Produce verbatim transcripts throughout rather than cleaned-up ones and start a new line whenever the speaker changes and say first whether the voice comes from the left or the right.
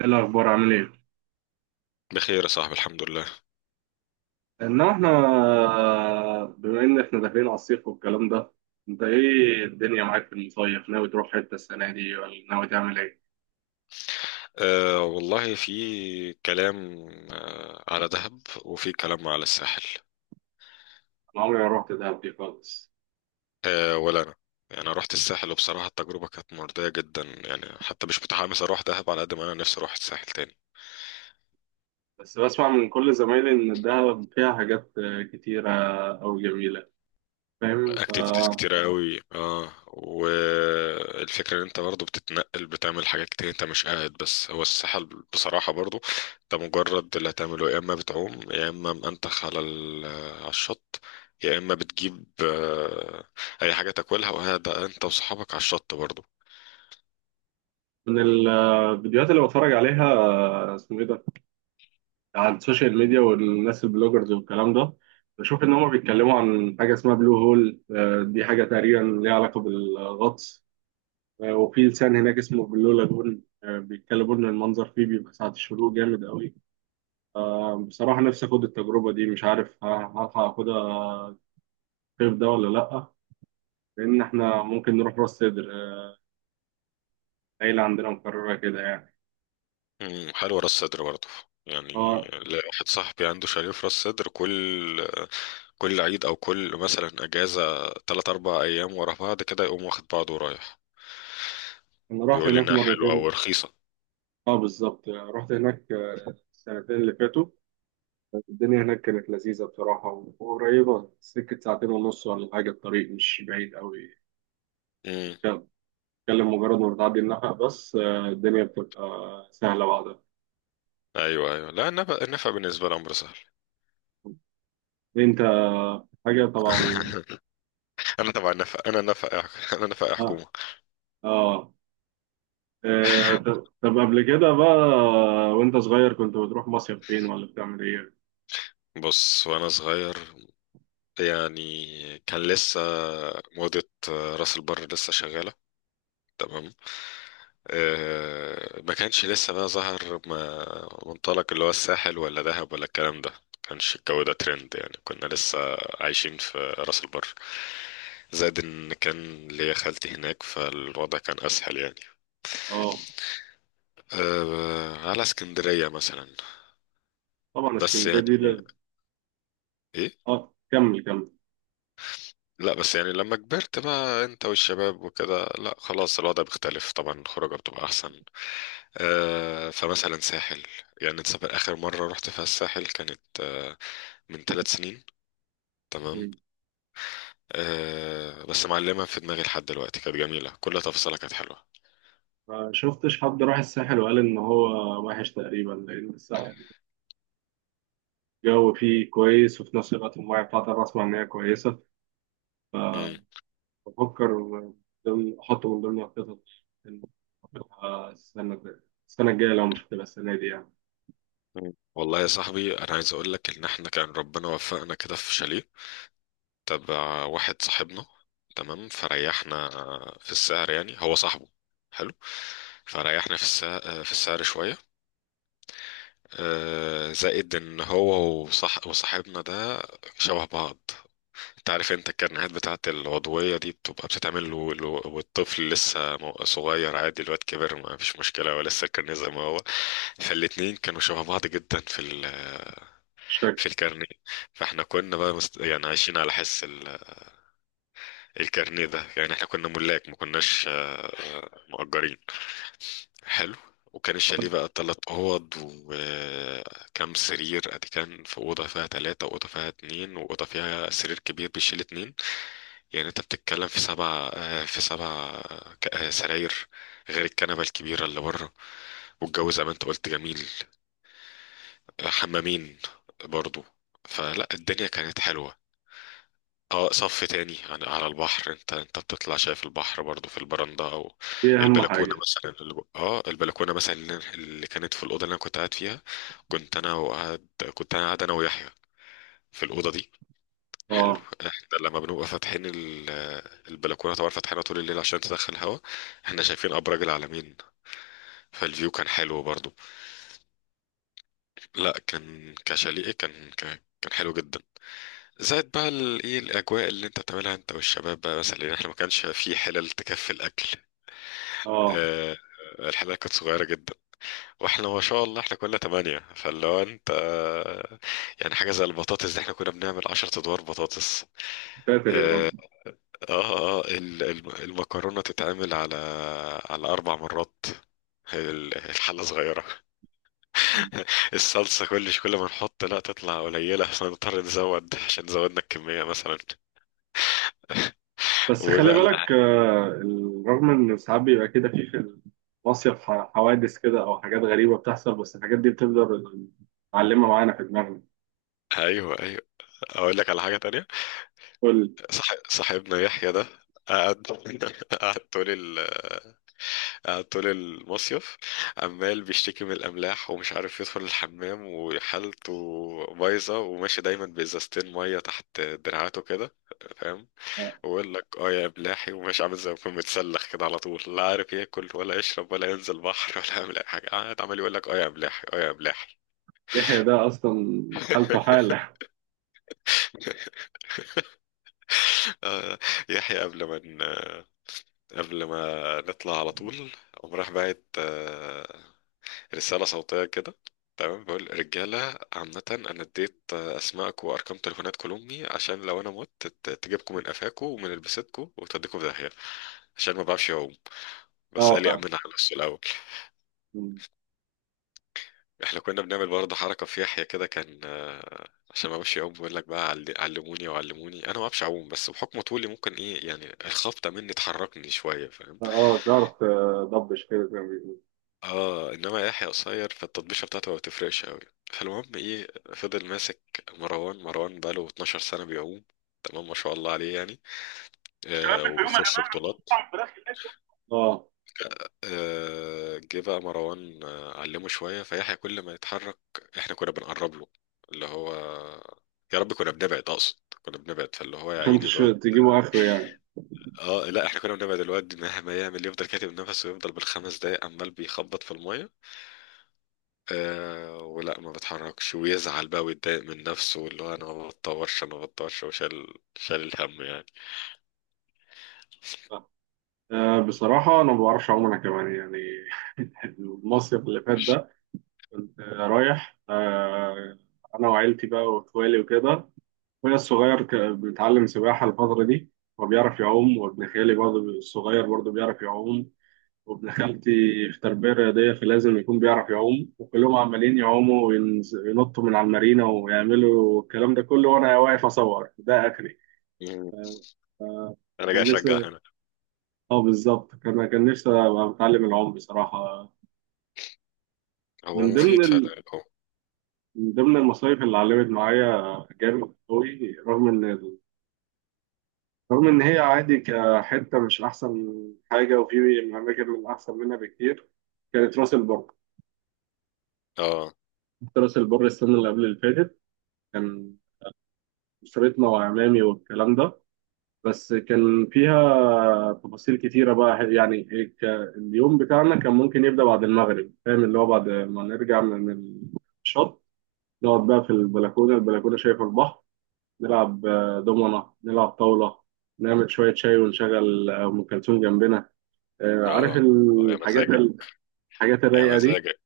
right: ايه الاخبار عامل ايه؟
left: بخير يا صاحبي الحمد لله.
right: انما احنا بما ان احنا داخلين على الصيف والكلام ده، انت ايه الدنيا معاك في المصيف؟ ناوي تروح حته السنه دي ولا ناوي تعمل ايه؟
left: أه والله في كلام، أه على دهب وفي كلام على الساحل.
right: انا عمري ما رحت دهب دي خالص.
left: أه ولا أنا، يعني أنا رحت الساحل وبصراحة التجربة كانت مرضية جدا، يعني حتى مش متحمس أروح دهب على قد ما أنا نفسي أروح الساحل تاني.
right: بس بسمع من كل زمايلي ان دهب فيها حاجات كتيره او جميله، فاهم؟ ف
left: اكتيفيتيز كتيرة قوي، اه، والفكرة ان انت برضو بتتنقل بتعمل حاجات كتير، انت مش قاعد بس. هو الساحل بصراحة برضو انت مجرد اللي هتعمله يا اما بتعوم يا اما منتخ على ال- على الشط، يا اما بتجيب آه، اي حاجة تاكلها وقاعد انت وصحابك على الشط برضو.
right: من الفيديوهات اللي بتفرج عليها، اسمه ايه ده، على السوشيال ميديا، والناس البلوجرز والكلام ده، بشوف ان هم بيتكلموا عن حاجه اسمها بلو هول. آه، دي حاجه تقريبا ليها علاقه بالغطس. آه، وفي لسان هناك اسمه بلو لاجون. آه، بيتكلموا ان المنظر فيه بيبقى ساعة الشروق جامد قوي. بصراحة نفسي اخد التجربة دي، مش عارف ه- هلحق اخدها الصيف ده ولا لأ، لان احنا ممكن نروح راس سدر آه، العيلة عندنا مقررة كده يعني.
left: مم، حلوة راس سدر برضو يعني.
right: اه،
left: ليا واحد صاحبي عنده شاليه في راس سدر، كل كل عيد او كل مثلا اجازة تلات اربع ايام ورا بعض، كده يقوم واخد بعضه ورايح.
right: انا رحت
left: بيقول لي
right: هناك
left: انها حلوه
right: مرتين.
left: ورخيصه.
right: اه بالظبط، آه، رحت هناك آه، السنتين اللي فاتوا الدنيا هناك كانت لذيذة بصراحة، وقريبة، سكة ساعتين ونص ولا حاجة، الطريق مش بعيد قوي.
left: امم.
right: تتكلم، مجرد ما بتعدي النفق بس آه، الدنيا بتبقى سهلة بعدها.
left: ايوه ايوه، لا، النفق النفق بالنسبه لي امر سهل.
right: انت حاجة طبعا.
left: انا تبع النفق، انا نفق انا نفق حكومه.
right: اه. اه. آه، طب، طب قبل كده بقى، وانت صغير كنت بتروح مصيف فين ولا بتعمل ايه؟
left: بص، وانا صغير يعني، كان لسه موضه راس البر لسه شغاله، تمام؟ آه، ما كانش لسه بقى ظهر ما- منطلق اللي هو الساحل ولا دهب ولا الكلام ده، ما كانش الجو ده ترند يعني. كنا لسه عايشين في راس البر، زائد ان كان ليا خالتي هناك، فالوضع كان اسهل يعني.
right: اه
left: أه، على اسكندرية مثلا،
right: طبعا
left: بس
right: اسكندرية
left: يعني
right: دي ل-
left: ايه
right: اه كمل كمل.
left: لا بس يعني لما كبرت بقى انت والشباب وكده، لا خلاص الوضع بيختلف طبعا، الخروجة بتبقى احسن. آه، فمثلا ساحل، يعني انت سافر اخر مره رحت فيها الساحل كانت آه، من ثلاث سنين، تمام؟
right: مم.
left: آه، بس معلمه في دماغي لحد دلوقتي، كانت جميله، كل تفصيلة كانت حلوه.
right: ما شفتش حد راح الساحل وقال ان هو وحش تقريبا، لان الساحل الجو فيه كويس، وفي نفس الوقت الميه بتاعته أنا بسمع ان هي كويسة، فبفكر
left: مم.
right: من ضمن- احطه من ضمن الخطط إن أروح السنة الجاية، السنة الجاية لو مش هتبقى السنة دي يعني.
left: مم. والله يا صاحبي، انا عايز اقول لك ان احنا كان ربنا وفقنا كده في شاليه تبع واحد صاحبنا، تمام، فريحنا في السعر، يعني هو صاحبه، حلو، فريحنا في السعر، في السعر شويه. آه، زائد ان هو وصاح وصاحبنا ده شبه بعض. انت عارف انت الكرنيهات بتاعت العضوية دي بتبقى بتتعمل له له- والطفل لسه مو- صغير عادي، الواد كبر ما فيش مشكلة، هو لسه الكرنيه زي ما هو. فالاتنين كانوا شبه بعض جدا في ال... في
right: الشكل.
left: الكرنيه. فاحنا كنا بقى مست... يعني عايشين على حس ال... الكرنيه ده، يعني احنا كنا ملاك ما كناش آه، مؤجرين. حلو. وكان الشاليه بقى تلات أوض، وكم سرير أدي؟ كان في أوضة فيها تلاتة، وأوضة فيها اتنين، وأوضة فيها سرير كبير بيشيل اتنين. يعني انت بتتكلم في سبع آه، في سبع آه، ك- آه، سراير، غير الكنبة الكبيرة اللي بره. والجو زي ما انت قلت جميل. آه، حمامين برضو. فلا الدنيا كانت حلوة. اه، صف تاني عن- على البحر، انت انت بتطلع شايف البحر برضو في البرندة او
right: دي أهم
left: البلكونة
right: حاجة.
left: مثلا. اللي جو- اه البلكونة مثلا اللي اللي كانت في الأوضة اللي انا كنت قاعد فيها، كنت انا وقاعد كنت انا قاعد انا ويحيى في الأوضة دي. حلو.
right: اه.
left: احنا لما بنبقى فاتحين ال- البلكونه، طبعا فاتحينها طول الليل عشان تدخل هوا، احنا شايفين ابراج العلمين، فالفيو كان حلو برضو. لا كان كشاليه كان ك- كان حلو جدا. زائد بقى ال- ايه الاجواء اللي انت بتعملها انت والشباب بقى، مثلا لان احنا ما كانش في حلل تكفي الاكل.
right: اه.
left: آه، الحلقة كانت صغيرة جدا، واحنا ما شاء الله احنا كنا تمانية، فاللي هو انت يعني حاجة زي البطاطس دي احنا كنا بنعمل عشرة ادوار بطاطس.
right: ساتر يا رب.
left: آه، اه اه ال- الم- المكرونة تتعمل على على أربع مرات، هي ال- الحلة صغيرة. الصلصة كل كل ما نحط لا تطلع قليلة، فنضطر نزود عشان زودنا الكمية مثلا.
right: بس خلي
left: وبقى ال-
right: بالك آه، ال- رغم ان ساعات بيبقى كده في في المصيف ح- حوادث كده او حاجات غريبه بتحصل، بس الحاجات دي بتفضل معلمه معانا في دماغنا.
left: ايوه ايوه، اقول لك على حاجة تانية.
right: قول.
left: صح، صاحبنا يحيى ده قعد، قعد طول ال... قعد طول المصيف عمال بيشتكي من الأملاح، ومش عارف يدخل الحمام، وحالته بايظة، وماشي دايما بإزازتين مية تحت دراعاته كده، فاهم؟
right: آه،
left: بقول لك اه يا بلاحي، ومش عامل زي ما يكون متسلخ كده على طول، لا عارف ياكل ولا يشرب ولا ينزل بحر ولا يعمل اي حاجه، قاعد عمال يقول لك اه يا بلاحي اه يا بلاحي.
right: يحيى ده اصلا حالته حاله.
left: آه، يحيى قبل ما ن- آه، قبل ما نطلع، على طول قام راح باعت آه، رسالة صوتية كده، تمام؟ بقول رجالة عامة، أنا اديت آه، أسمائك وأرقام تليفونات كل أمي، عشان لو أنا مت ت- تجيبكم من قفاكم ومن لبستكم وتوديكم في داهية، عشان ما بعرفش أعوم. بس قال
right: اه
left: لي
right: فاهم.
left: أمنها على نفسه الأول.
right: مم.
left: احنا كنا بنعمل برضه حركة في يحيى كده، كان آه، عشان ما اعرفش يعوم، بيقول لك بقى عل- علموني وعلموني، انا ما اعرفش اعوم، بس بحكم طولي ممكن ايه يعني الخبطة مني تحركني شوية، فاهم؟
right: اه تعرف، تضبش كده زي ما بيقولوا.
left: اه، انما يحيى قصير، فالتطبيشة بتاعته ما بتفرقش قوي. فالمهم ايه؟ فضل ماسك مروان، مروان بقاله اتناشر سنة بيعوم، تمام، ما شاء الله عليه يعني. آه،
right: اشتغلنا في يوم يا
left: وبيخش
right: جماعه، رحتوا
left: بطولات.
right: مطعم فراخ هناك؟ اه،
left: آه، جه بقى مروان آه، علمه شوية فيحيى. كل ما يتحرك احنا كنا بنقرب له، اللي هو، يا رب كنا بنبعد اقصد كنا بنبعد، فاللي هو يا
right: عشان
left: عيني
right: تش-
left: الواد.
right: تجيبوا اخره يعني.
left: اه، لا، احنا كنا بنبعد، الواد مهما يعمل يفضل كاتب نفسه، ويفضل بالخمس دقايق عمال بيخبط في المية، آه، ولا ما بتحركش ويزعل بقى ويتضايق من نفسه، واللي هو انا ما بتطورش انا ما بتطورش، وشال شال الهم يعني.
right: آه، بصراحه انا ما بعرفش اعوم انا كمان يعني. المصيف اللي فات
left: مش-
right: ده كنت رايح آه، أنا وعيلتي بقى وإخوالي وكده. أخويا الصغير ك- بيتعلم سباحة الفترة دي وبيعرف يعوم، وابن خالي برضه الصغير برضه بيعرف يعوم، وابن خالتي في تربية رياضية فلازم يكون بيعرف يعوم، وكلهم عمالين يعوموا وينز- وينطوا من على المارينا ويعملوا الكلام ده كله، وأنا واقف أصور ده آخري.
left: مم. انا جاي
right: كان
left: اشجع
right: نفسي،
left: هنا.
right: اه بالظبط، كان كان نفسي أبقى بتعلم العوم بصراحة.
left: هو
right: من ضمن
left: مفيد
right: ال...
left: فعلا هو.
right: من ضمن المصايف اللي علمت معايا جامد قوي، رغم ان، رغم إن هي عادي كحتة مش أحسن حاجة، وفي أماكن من أحسن منها بكتير، كانت راس البر.
left: اه
right: كنت راس البر السنة اللي قبل اللي فاتت، كان أسرتنا وعمامي والكلام ده، بس كان فيها تفاصيل كتيرة بقى يعني. ك- اليوم بتاعنا كان ممكن يبدأ بعد المغرب، فاهم؟ اللي هو بعد ما نرجع من الشط، نقعد بقى في البلكونة، البلكونة شايفة البحر، نلعب آه، دومنة، نلعب طاولة، نعمل شوية شاي ونشغل أم كلثوم جنبنا. آه، عارف
left: اه. اه يا
right: الحاجات
left: مزاجك،
right: ال- الحاجات
left: يا
right: الرايقة دي،
left: مزاجك.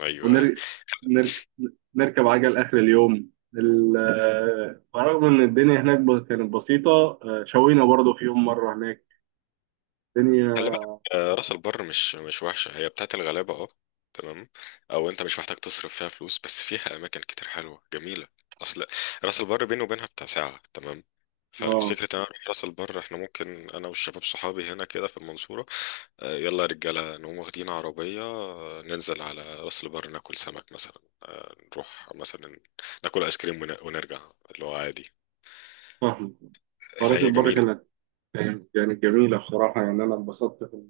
left: ايوه ايوه.
right: ونركب، نرك... نرك- نركب عجل آخر اليوم. ال- آه، رغم إن الدنيا هناك ب- كانت بسيطة، آه، شوينا برضه في يوم مرة هناك
left: خلي
right: الدنيا.
left: بالك آه، راس البر مش مش وحشه، هي بتاعت الغلابه اه، تمام، او انت مش محتاج تصرف فيها فلوس، بس فيها اماكن كتير حلوه جميله. اصل راس البر بيني وبينها بتاع ساعه، تمام؟
right: اه
left: فالفكرة ان انا اروح راس البر، احنا ممكن انا والشباب صحابي هنا كده في المنصورة، آه، يلا يا رجالة نقوم واخدين عربية آه، ننزل على راس البر، ناكل سمك مثلا، آه، نروح مثلا ناكل ايس كريم ون- ونرجع، اللي هو عادي.
right: فاهم. فراسة
left: فهي
right: البر
left: جميلة،
right: كانت، كانت يعني جميلة بصراحة، يعني أنا انبسطت في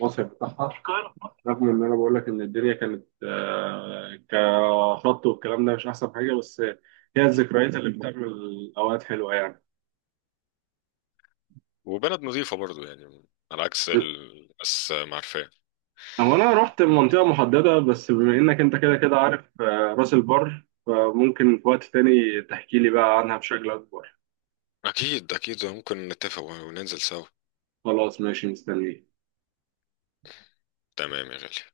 right: المصيف بتاعها. رغم إن أنا بقول لك إن الدنيا كانت آه، كخط والكلام ده مش أحسن حاجة، بس هي الذكريات اللي بتعمل أوقات حلوة يعني.
left: وبلد نظيفة برضو يعني، على عكس الناس ما عارفاه.
right: هو انا رحت منطقة محددة بس، بما انك انت كده كده عارف آه، راس البر، فممكن في وقت تاني تحكي لي بقى عنها بشكل اكبر.
left: أكيد أكيد، ممكن نتفق وننزل سوا.
right: خلاص ماشي، مستنيك.
left: تمام يا غالي.